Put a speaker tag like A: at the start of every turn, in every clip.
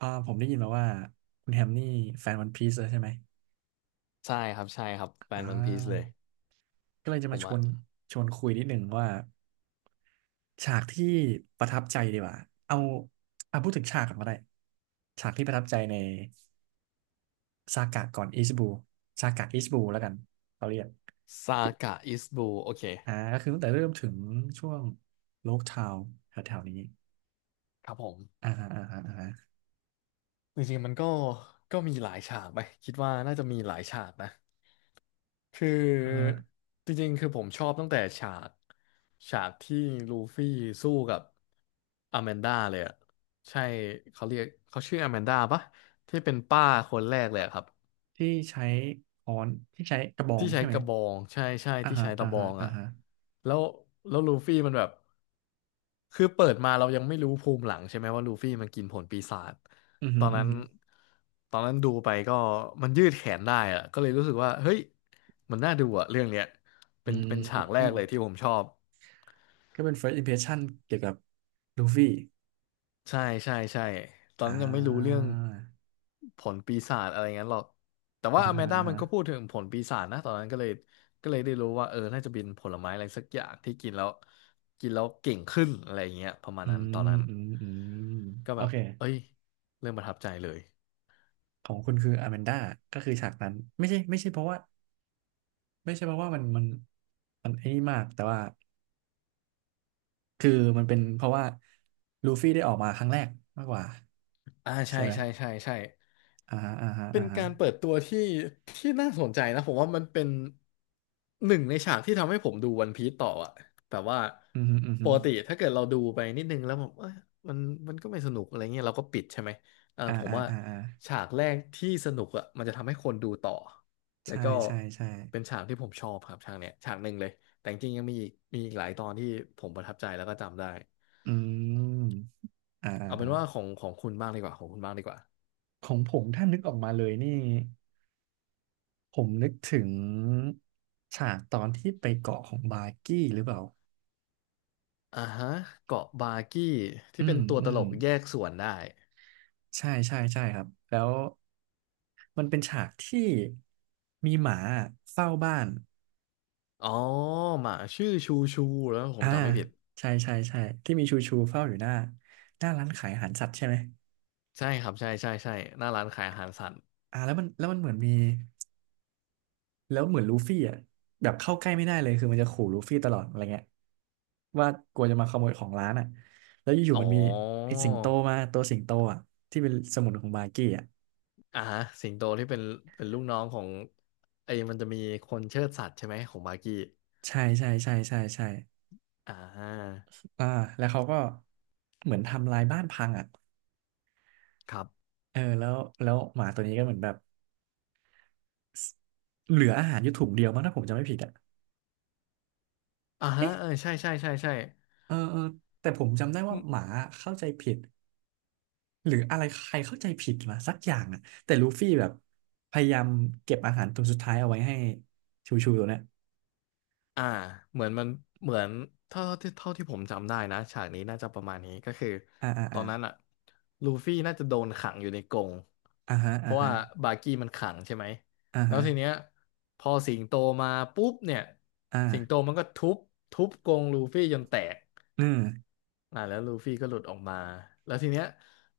A: ผมได้ยินมาว่าคุณแฮมนี่แฟนวันพีซเลยใช่ไหม
B: ใช่ครับใช่ครับแฟ
A: อ่
B: นวันพีซเลย
A: าก็เลยจะ
B: ผ
A: มา
B: ม
A: ชว
B: อะ
A: นชวนคุยนิดหนึ่งว่าฉากที่ประทับใจดีกว่าเอาเอาพูดถึงฉากก่อนก็ได้ฉากที่ประทับใจในซากะก่อนอิชิบูซากะอิชิบูแล้วกันเขาเรียก
B: ซากะอิสบูโอเค
A: ก็คือตั้งแต่เริ่มถึงช่วงโลกทาวแถวๆนี้
B: ครับผม
A: อ่าฮะอ่าฮะอ่าฮะ
B: จริงๆมันก็มีหลายฉากไปคิดว่าน่าจะมีหลายฉากนะคือ
A: อ่าฮะ
B: จริงๆคือผมชอบตั้งแต่ฉากที่ลูฟี่สู้กับอแมนดาเลยอะใช่เขาเรียกเขาชื่ออแมนดาปะที่เป็นป้าคนแรกเลยอะครับ
A: ที่ใช้ค้อนที่ใช้กระบอง
B: ที่ใช้
A: ใช่ไหม
B: กระบองใช่ใช่
A: อ่า
B: ที่
A: ฮะ
B: ใช้
A: อ่า
B: ตะบอ
A: ฮะ
B: ง
A: อ่า
B: อ่ะ
A: ฮะ
B: แล้วแล้วลูฟี่มันแบบคือเปิดมาเรายังไม่รู้ภูมิหลังใช่ไหมว่าลูฟี่มันกินผลปีศาจ
A: อือ
B: ต
A: ฮึ
B: อน
A: อือ
B: นั้น
A: ฮึ
B: ตอนนั้นดูไปก็มันยืดแขนได้อะก็เลยรู้สึกว่าเฮ้ยมันน่าดูอ่ะเรื่องเนี้ยเป็
A: อื
B: นเป็นฉากแรก
A: ม
B: เลยที่ผมชอบ
A: ก็เป็น first impression เกี่ยวกับลูฟี่
B: ใช่ใช่ใช่ตอน
A: อ่
B: นั้นยังไม่รู้เรื่อง
A: า
B: ผลปีศาจอะไรงั้นหรอกแต่
A: อ่า
B: ว่าอแม
A: ฮะ
B: นด้า
A: อ่า
B: มั
A: ฮะ
B: นก็พูดถึงผลปีศาจนะตอนนั้นก็เลยได้รู้ว่าเออน่าจะเป็นผลไม้อะไรสักอย่างที่กินแล้วกินแล้วเก่งขึ้นอะไรอย่างเงี้ยประมาณ
A: อื
B: นั้นตอ
A: ม
B: นนั้น
A: อืมอืม
B: ก็
A: โอ
B: แบบ
A: เค
B: เอ้ยเริ่มประทับใจเลย
A: ของคุณคืออ m มนดาก็คือฉากนั้นไม่ใช่ไม่ใช่เพราะว่าไม่ใช่เพราะว่ามันมันไอ้นี่มากแต่ว่าคือมันเป็นเพราะว่าลูฟี่ได้ออกมาครั้งแรกมากกว่า
B: อ่าใช่
A: ใช่ไหม
B: ใช่ใช่ใช่
A: อ่าฮะอ่าฮะ
B: เป็
A: อ่า
B: น
A: ฮะ
B: การเปิดตัวที่น่าสนใจนะผมว่ามันเป็นหนึ่งในฉากที่ทำให้ผมดูวันพีซต่ออะแบบว่า
A: อืมฮึอืม
B: ป
A: ฮึ
B: กติถ้าเกิดเราดูไปนิดนึงแล้วแบบเอ้ยมันมันก็ไม่สนุกอะไรเงี้ยเราก็ปิดใช่ไหมเออ
A: อ่า
B: ผม
A: อ่า
B: ว่า
A: อ่าอ่า
B: ฉากแรกที่สนุกอะมันจะทำให้คนดูต่อแล้ว
A: ใช่
B: ก็
A: ใช่ใช่
B: เป็นฉากที่ผมชอบครับฉากเนี้ยฉากหนึ่งเลยแต่จริงๆยังมีอีกหลายตอนที่ผมประทับใจแล้วก็จำได้
A: อืมอ่
B: เอาเป็นว่าข
A: า
B: องของคุณบ้างดีกว่าของคุณบ้างดีกว่า
A: ของผมถ้านึกออกมาเลยนี่ ผมนึกถึงฉากตอนที่ไปเกาะของบาร์กี้หรือเปล่า
B: อ่าฮะเกาะบากี้
A: อื
B: ที่เป็
A: ม
B: นตัว
A: อื
B: ต
A: ม
B: ลกแยกส่วนได้
A: ใช่ใช่ใช่ครับ แล้วมันเป็นฉากที่มีหมาเฝ้าบ้าน
B: อ๋อหมาชื่อชูชูแล้วผ
A: อ่า
B: มจำไม่ผิด
A: ใช่ใช่ใช่ที่มีชูชูเฝ้าอยู่หน้าหน้าร้านขายอาหารสัตว์ใช่ไหม
B: ใช่ครับใช่ใช่ใช่หน้าร้านขายอาหารสัตว์
A: แล้วมันแล้วมันเหมือนมี แล้วเหมือนลูฟี่อ่ะแบบเข้าใกล้ไม่ได้เลยคือมันจะขู่ลูฟี่ตลอดอะไรเงี้ยว่ากลัวจะมาขโมยของร้านอ่ะแล้วอยู่
B: อ๋
A: ๆมั
B: อ
A: นมีไอ้สิงโตมาตัวสิงโตอ่ะที่เป็นสมุนของบาร์กี้อ่ะ
B: อ่าฮะสิงโตที่เป็นลูกน้องของไอ้มันจะมีคนเชิดสัตว์ใช่ไหมของบากี้
A: ใช่ใช่ใช่ใช่ใช่
B: อ่า
A: อ่าแล้วเขาก็เหมือนทำลายบ้านพังอ่ะ
B: ครับ
A: เออแล้วแล้วหมาตัวนี้ก็เหมือนแบบสเหลืออาหารอยู่ถุงเดียวมั้งถ้าผมจำไม่ผิดอ่ะ
B: อ่าฮะ
A: เอ๊ะ
B: เออใช่ใช่ใช่ใช่
A: เออเออแต่ผมจำได้ว่าหมาเข้าใจผิด หรืออะไรใครเข้าใจผิดมาสักอย่างอ่ะแต่ลูฟี่แบบพยายามเก็บอาหารตัวสุดท้ายเอาไว้ให้ชูชูตัวเนี้ย
B: อ่าเหมือนมันเหมือนเท่าที่ผมจำได้นะฉากนี้น่าจะประมาณนี้ก็คือ
A: อ่าอ่า
B: ตอ
A: อ่า
B: นนั้นอะลูฟี่น่าจะโดนขังอยู่ในกรง
A: อ่าฮะ
B: เพ
A: อ่า
B: ราะ
A: ฮะ
B: ว่าบากี้มันขังใช่ไหม
A: อ่า
B: แล้ว
A: ฮะ
B: ทีเนี้ยพอสิงโตมาปุ๊บเนี่ยสิงโต
A: อ่า
B: มันก็ทุบกรงลูฟี่จนแตก
A: อืม
B: อ่าแล้วลูฟี่ก็หลุดออกมาแล้วทีเนี้ย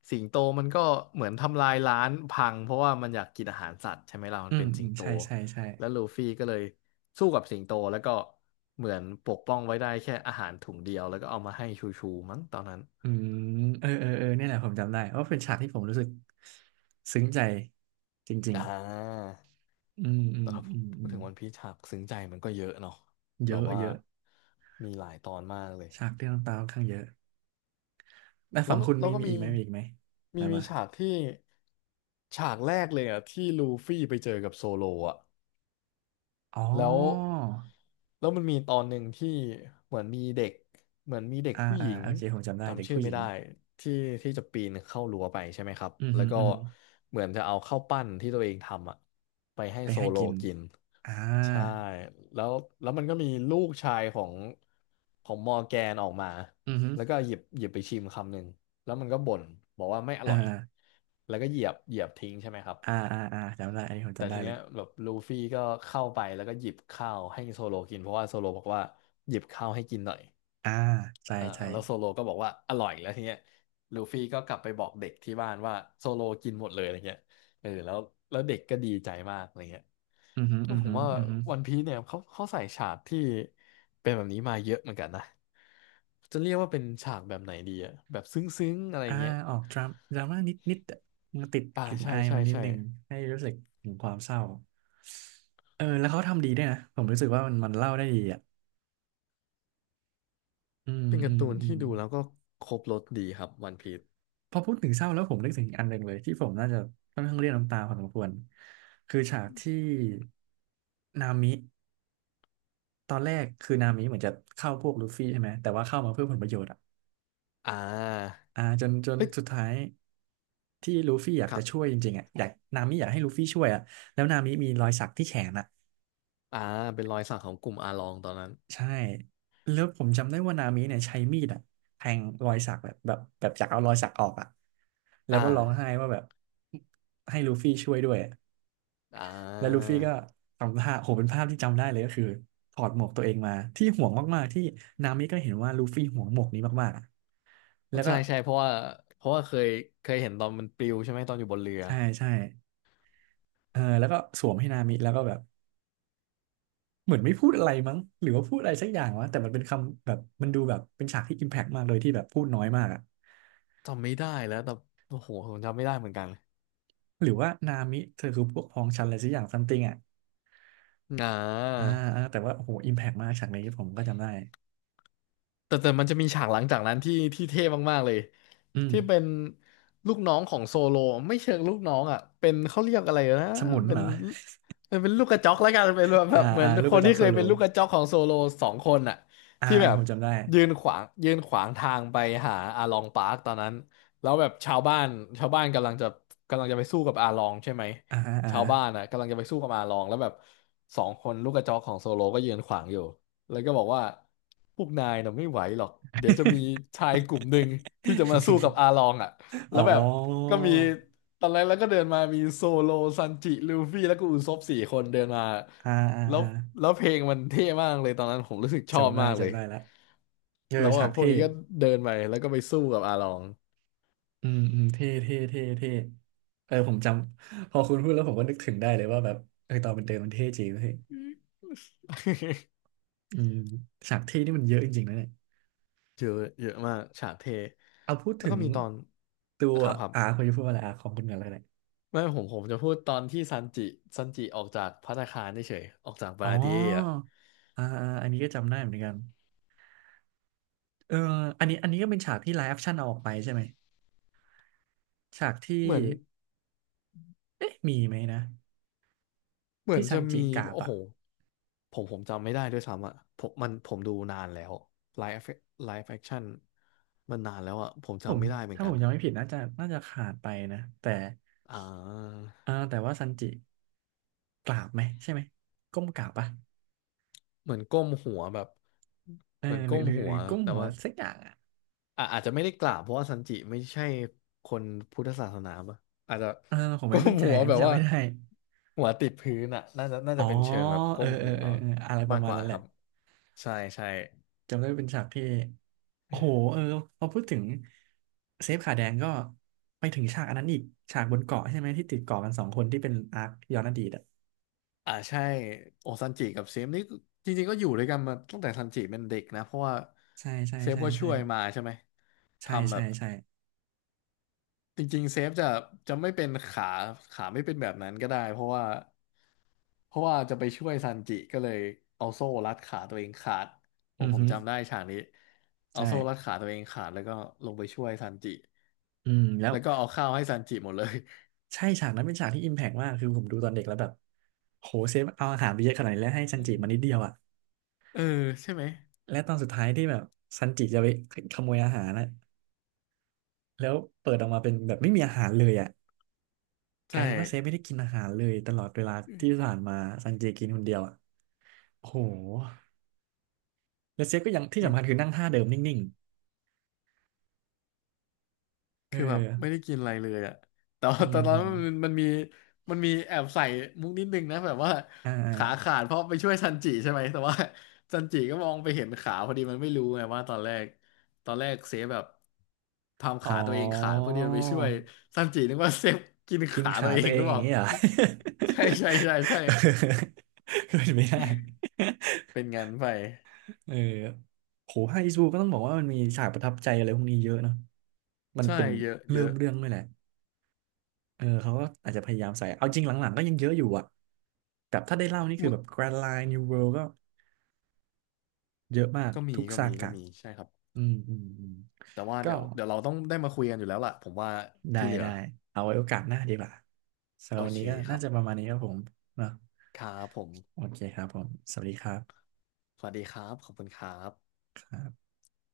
B: สิงโตมันก็เหมือนทำลายร้านพังเพราะว่ามันอยากกินอาหารสัตว์ใช่ไหมล่ะมั
A: อื
B: น
A: ม
B: เป็นสิ
A: อื
B: ง
A: ม
B: โต
A: ใช่ใช่ใช่
B: แล้วลูฟี่ก็เลยสู้กับสิงโตแล้วก็เหมือนปกป้องไว้ได้แค่อาหารถุงเดียวแล้วก็เอามาให้ชูชูมั้งตอนนั้น
A: อืมเออเออเออเนี่ยแหละผมจำได้เพราะเป็นฉากที่ผมรู้สึกซึ้งใจจริง
B: อ่า
A: ๆอืมอื
B: แต่
A: ม
B: ถ้า
A: อืม
B: พู
A: อื
B: ด
A: ม
B: ถึงวันพีชฉากซึ้งใจมันก็เยอะเนาะ
A: เย
B: แบบ
A: อะ
B: ว่า
A: เยอะ
B: มีหลายตอนมากเลย
A: ฉากที่น้ำตาค่อนข้างเยอะแล้ว
B: แล้
A: ฝั่
B: ว
A: งคุณ
B: เรา
A: มี
B: ก็
A: มี
B: มี
A: อีกไหมมีอีกไหม
B: มี
A: มา
B: มี
A: มา
B: ฉากที่ฉากแรกเลยอ่ะที่ลูฟี่ไปเจอกับโซโลอ่ะ
A: อ๋อ
B: แล้วแล้วมันมีตอนหนึ่งที่เหมือนมีเด็กเหมือนมีเด็ก
A: อ่า
B: ผู้ห
A: อ่า
B: ญิง
A: โอเคผมจำได้เด็ก
B: จำชื่อ
A: ผู้ห
B: ไม่
A: ญิง
B: ได้ที่จะปีนเข้ารั้วไปใช่ไหมครับ
A: อือ
B: แล้
A: หื
B: ว
A: อ
B: ก็
A: อือหือ
B: เหมือนจะเอาข้าวปั้นที่ตัวเองทำอ่ะไปให้
A: ไป
B: โซ
A: ให้
B: โล
A: กิน
B: กิน
A: อ่า
B: ใช่แล้วมันก็มีลูกชายของมอร์แกนออกมา
A: อือฮึ
B: แล้วก็หยิบไปชิมคำหนึ่งแล้วมันก็บ่นบอกว่าไม่อ
A: อ่
B: ร่อย
A: า
B: แล้วก็เหยียบทิ้งใช่ไหมครับ
A: อ่าอ่าอ่าจำได้อันนี้ผม
B: แต่
A: จำได้
B: ที
A: เล
B: เนี้
A: ย
B: ยแบบลูฟี่ก็เข้าไปแล้วก็หยิบข้าวให้โซโลกินเพราะว่าโซโลบอกว่าหยิบข้าวให้กินหน่อย
A: อ่าใช่
B: อ่า
A: ใช่
B: แล้วโซโลก็บอกว่าอร่อยแล้วทีเนี้ยลูฟี่ก็กลับไปบอกเด็กที่บ้านว่าโซโลกินหมดเลยอะไรเงี้ยเออแล้วเด็กก็ดีใจมากอะไรเงี้ย
A: อือฮึ
B: ก็
A: อือ
B: ผม
A: ฮึ
B: ว่า
A: อือฮึ
B: วันพีเนี่ยเขาใส่ฉากที่เป็นแบบนี้มาเยอะเหมือนกันนะจะเรียกว่าเป็นฉากแบบไหนดีอะแบบซึ้งๆอะไร
A: อ่า
B: เงี้ย
A: ออกดราม่าดราม่านิดนิดมันติด
B: อ่า
A: กลิ่น
B: ใช่
A: อาย
B: ใช่
A: มันนิด
B: ใช่
A: หนึ่งให้รู้สึกถึงความเศร้าเออแล้วเขาทำดีด้วยนะผมรู้สึกว่ามันมันเล่าได้ดีอ่ะอืม
B: เป็น
A: อื
B: การ์
A: ม
B: ตูน
A: อื
B: ที่
A: ม
B: ดูแล้วก็ครบรสดีครับวันพีซ
A: พอพูดถึงเศร้าแล้วผมนึกถึงอันหนึ่งเลยที่ผมน่าจะค่อนข้างเรียกน้ำตาพอสมควรคือฉากที่นามิ ตอนแรกคือนามิเหมือนจะเข้าพวกลูฟี่ใช่ไหมแต่ว่าเข้ามาเพื่อผลประโยชน์อ่ะ
B: อ่า
A: จน
B: เฮ้ย
A: สุดท้ายที่ลูฟี่อยาก
B: ครั
A: จะ
B: บ
A: ช่วยจริงๆอ่ะอยากนามิอยากให้ลูฟี่ช่วยอ่ะแล้วนามิมีรอยสักที่แขนอ่ะ
B: อ่าเป็นรอยสักของกลุ่มอาลองตอนนั้น
A: ใช่แล้วผมจำได้ว่านามิเนี่ยใช้มีดอ่ะแทงรอยสักแบบจากเอารอยสักออกอ่ะแล้ว
B: อ่
A: ก็ร้องไห้
B: า
A: ว่าแบบให้ลูฟี่ช่วยด้วยอะ
B: อ่
A: แล้วลู
B: า
A: ฟี่ก็ทำท่าโหเป็นภาพที่จำได้เลยก็คือถอดหมวกตัวเองมาที่ห่วงมากๆที่นามิก็เห็นว่าลูฟี่ห่วงหมวกนี้มากๆอะแล้วก็
B: ใช่ใช่เพราะว่าเคยเห็นตอนมันปลิวใช่ไหมตอนอยู่บนเรือ
A: ใช่ใช่เออแล้วก็สวมให้นามิแล้วก็แบบเหมือนไม่พูดอะไรมั้งหรือว่าพูดอะไรสักอย่างวะแต่มันเป็นคำแบบมันดูแบบเป็นฉากที่อิมแพกมากเลยที่แบบพูดน้อยมากอะ
B: จำไม่ได้แล้วแต่โอ้โห ผมจำไม่ได้เหมือนกัน
A: หรือว่านามิเธอคือพวกพ้องฉันอะไรสักอย่างซัมติงอะ
B: อ่า
A: อ่าอ่าแต่ว่าโอ้โหอิมแพกมากฉากนี้ผมก็จำได้
B: แต่มันจะมีฉากหลังจากนั้นที่เท่มากๆเลย
A: อืม
B: ที่เป็นลูกน้องของโซโลไม่เชิงลูกน้องอ่ะเป็นเขาเรียกอะไรนะ
A: สมุน
B: เป็
A: เหร
B: น
A: อ
B: ลูกกระจอกแล้วกันเป็นแ
A: อ่า
B: บบเหมือ
A: อ่า
B: น
A: ลูก
B: ค
A: ก
B: น
A: ระจอ
B: ที่
A: กโซ
B: เคย
A: โล
B: เป็นลูกกระจอกของโซโลสองคนอ่ะ
A: อ่า
B: ที่
A: อ่า
B: แบ
A: ผ
B: บ
A: มจำได้
B: ยืนขวางยืนขวางทางไปหาอาลองปาร์คตอนนั้นแล้วแบบชาวบ้านชาวบ้านกำลังจะกำลังจะไปสู้กับอาลองใช่ไหม
A: อ่าฮะอ่า
B: ชาว
A: ฮะ
B: บ้านอ่ะกำลังจะไปสู้กับอาลองแล้วแบบสองคนลูกกระจอกของโซโลก็ยืนขวางอยู่ แล้วก็บอกว่าพวกนายน่ะไม่ไหวหรอกเดี๋ยวจะมีชายกลุ่มหนึ่งที่จะมาสู้กับอา ลองอ่ะ
A: อ๋
B: แล้
A: อ
B: วแบบก็มีตอนแรกแล้วก็เดินมามีโซโลซันจิลูฟี่แล้วก็อุซบสี่คนเดินมา
A: อ่าอ่า
B: แล้ว
A: อ่า
B: แล้วเพลงมันเท่มากเลยตอนนั้นผมรู้สึกชอบ
A: จำได้
B: มากเล
A: จำ
B: ย
A: ได้ละเจอ
B: แล้วแบ
A: ฉาก
B: บพวก
A: เท่
B: นี้ก็เดินไปแล้วก็ไปสู้กับอาลอง
A: อืมอืมเท่เท่เท่เท่เออผมจำพอคุณพูดแล้วผมก็นึกถึงได้เลยว่าแบบเออตอนมันเดินมันเท่จริงเฮ้ยอืมฉากเท่นี่มันเยอะจริงๆนะเนี่ย
B: เยอะเยอะมากฉากเท
A: เอาพูด
B: แล้ว
A: ถึ
B: ก็
A: ง
B: มีตอน
A: ตัว
B: ครับครับ
A: อาคุณจะพูดว่าอะไรอาของคุณกันเลยเนี่ย
B: ไม่ผมจะพูดตอนที่ซันจิซันจิออกจากภัตตาคารเฉยๆออกจากบา
A: อ๋อ
B: ราเดียอ่ะ
A: อ่าอาอันนี้ก็จำได้เหมือนกันเอออันนี้ก็เป็นฉากที่ไลฟ์แอคชั่นเอาออกไปใช่ไหมฉากที่
B: เหมือน
A: เอ๊ะมีไหมนะ
B: เหมือ
A: ที่
B: น
A: ซั
B: จะ
A: นจิ
B: มี
A: กราบ
B: โอ้
A: อะ
B: โหผมจำไม่ได้ด้วยซ้ำอ่ะผมมันผมดูนานแล้วไลฟ์ไลฟ์แอคชั่นมันนานแล้วอ่ะผม
A: ผ
B: จำ
A: ม
B: ไม่ได้เหมือน
A: ถ้าผ
B: กัน
A: มจำไม่ผิดน่าจะขาดไปนะแต่
B: อ่า
A: แต่ว่าซันจิกราบไหมใช่ไหมก้มกราบปะ
B: เหมือนก้มหัวแบบ
A: เออ
B: เหมือน
A: หรื
B: ก้
A: อ
B: ม
A: หรือ
B: หั
A: ห
B: ว
A: รือก้ม
B: แต่
A: หัว
B: ว่า
A: สักอย่างอ่ะ
B: อ่ะอาจจะไม่ได้กล่าวเพราะว่าซันจิไม่ใช่คนพุทธศาสนาปะอาจจะ
A: เออผมไม่
B: ก้
A: มั่
B: ม
A: นใจ
B: หัว
A: อัน
B: แบ
A: นี้
B: บ
A: จำ
B: ว่า
A: ไม่ได้
B: หัวติดพื้นอ่ะน่าจะน่า
A: อ๋
B: จะ
A: อ
B: เป็นเชิงแบบ
A: เอ
B: ก้
A: อ
B: ม
A: เออ
B: หัว
A: เออเอออะไรป
B: มา
A: ระ
B: ก
A: มา
B: ก
A: ณ
B: ว่า
A: นั้นแห
B: ค
A: ละ
B: รับใช่ใช่
A: จำได้เป็นฉากที่โอ้โหเออพอพูดถึงเซฟขาแดงก็ไปถึงฉากอันนั้นอีกฉากบนเกาะใช่ไหมที่ติดเกาะกันสองคนที่เป็นอาร์คย้อนอดีตอ่ะ
B: อ่าใช่โอซันจิกับเซฟนี่จริงๆก็อยู่ด้วยกันมาตั้งแต่ซันจิเป็นเด็กนะเพราะว่า
A: ใช่ใช่
B: เซฟ
A: ใช่
B: ก็ช่
A: ใช่
B: วยมาใช่ไหม
A: ใช่
B: ทำแบ
A: ใช่
B: บ
A: ใช่ใช่
B: จริงๆเซฟจะจะไม่เป็นขาขาไม่เป็นแบบนั้นก็ได้เพราะว่าเพราะว่าจะไปช่วยซันจิก็เลยเอาโซ่รัดขาตัวเองขาดโอ้
A: อือ
B: ผม
A: ฮึ
B: จำได้ฉากนี้เอา
A: ใช่
B: โซ่รัดขาตัวเองขาดแล้วก็ลงไปช่วยซันจิ
A: อืมแล้ว
B: แล้วก็เอาข้าวให้ซันจิหมดเลย
A: ใช่ฉากนั้นเป็นฉากที่อิมแพกมากคือผมดูตอนเด็กแล้วแบบโหเซฟเอาอาหารไปเยอะขนาดนี้แล้วให้ซันจิมานิดเดียวอ่ะ
B: เออใช่ไหม
A: และตอนสุดท้ายที่แบบซันจิจะไปขโมยอาหารนะแล้วเปิดออกมาเป็นแบบไม่มีอาหารเลยอ่ะกลา
B: ใช่
A: ยเป็นว่าเซฟไม่ได้กินอาหารเลยตลอดเวลาที่ผ่านมาซันจิกินคนเดียวอ่ะโอ้โหแล้วเซฟก็ยังที่สำคัญคือนั่งท่าเดิมนิ่งๆเออ
B: คือแบบไม่ได้กินอะไรเลยอะแต่ว่า
A: อื ม
B: แต่ตอน
A: อื
B: นั้
A: ม
B: นมันมีมันมีแอบใส่มุกนิดนึงนะแบบว่า
A: อ่า
B: ขา
A: อา
B: ขาดเพราะไปช่วยซันจิใช่ไหมแต่ว่าซันจิก็มองไปเห็นขาพอดีมันไม่รู้ไงว่าตอนแรกตอนแรกเซฟแบบทำ
A: อ๋อ
B: ขาตัวเองขาดเพื่อที่จะไปช่วยซันจินึกว่าเซฟกิน
A: กิน
B: ขาตั
A: ขา
B: วเอ
A: ตัว
B: ง
A: เอ
B: หรื
A: ง
B: อ
A: อ
B: เป
A: ย่าง
B: ล่า
A: นี้เหรอ
B: ใช่ใช่ใช่ใช่
A: เป็ นไม่ได้
B: เป็นงานไป
A: เออโหภาคอีสบูก็ต้องบอกว่ามันมีฉากประทับใจอะไรพวกนี้เยอะเนาะมัน
B: ใช่
A: เป็น
B: เยอะเย
A: เริ่ม
B: อะ
A: เรื่องด้วยแหละเออเขาก็อาจจะพยายามใส่เอาจริงหลังๆก็ยังเยอะอยู่อะแบบถ้าได้เล่านี่คือ
B: มื
A: แบบ Grand Line New World ก็เยอะมากทุกซา
B: ก็
A: กะ
B: มีใช่ครับ
A: อืมอืมอืม
B: แต่ว่า
A: ก็
B: เดี๋ยวเราต้องได้มาคุยกันอยู่แล้วล่ะผมว่า
A: ได้
B: ที่เหลือ
A: ได้เอาไว้โอกาสหน้าดีกว่าสำห
B: โอ
A: รับวัน
B: เค
A: นี้ก็
B: ค
A: น่า
B: รับ
A: จะประมาณนี้ครับผมเนาะ
B: ครับผม
A: โอเคครับผม สวัสดีครับ
B: สวัสดีครับ ขอบคุณครับ
A: ครับ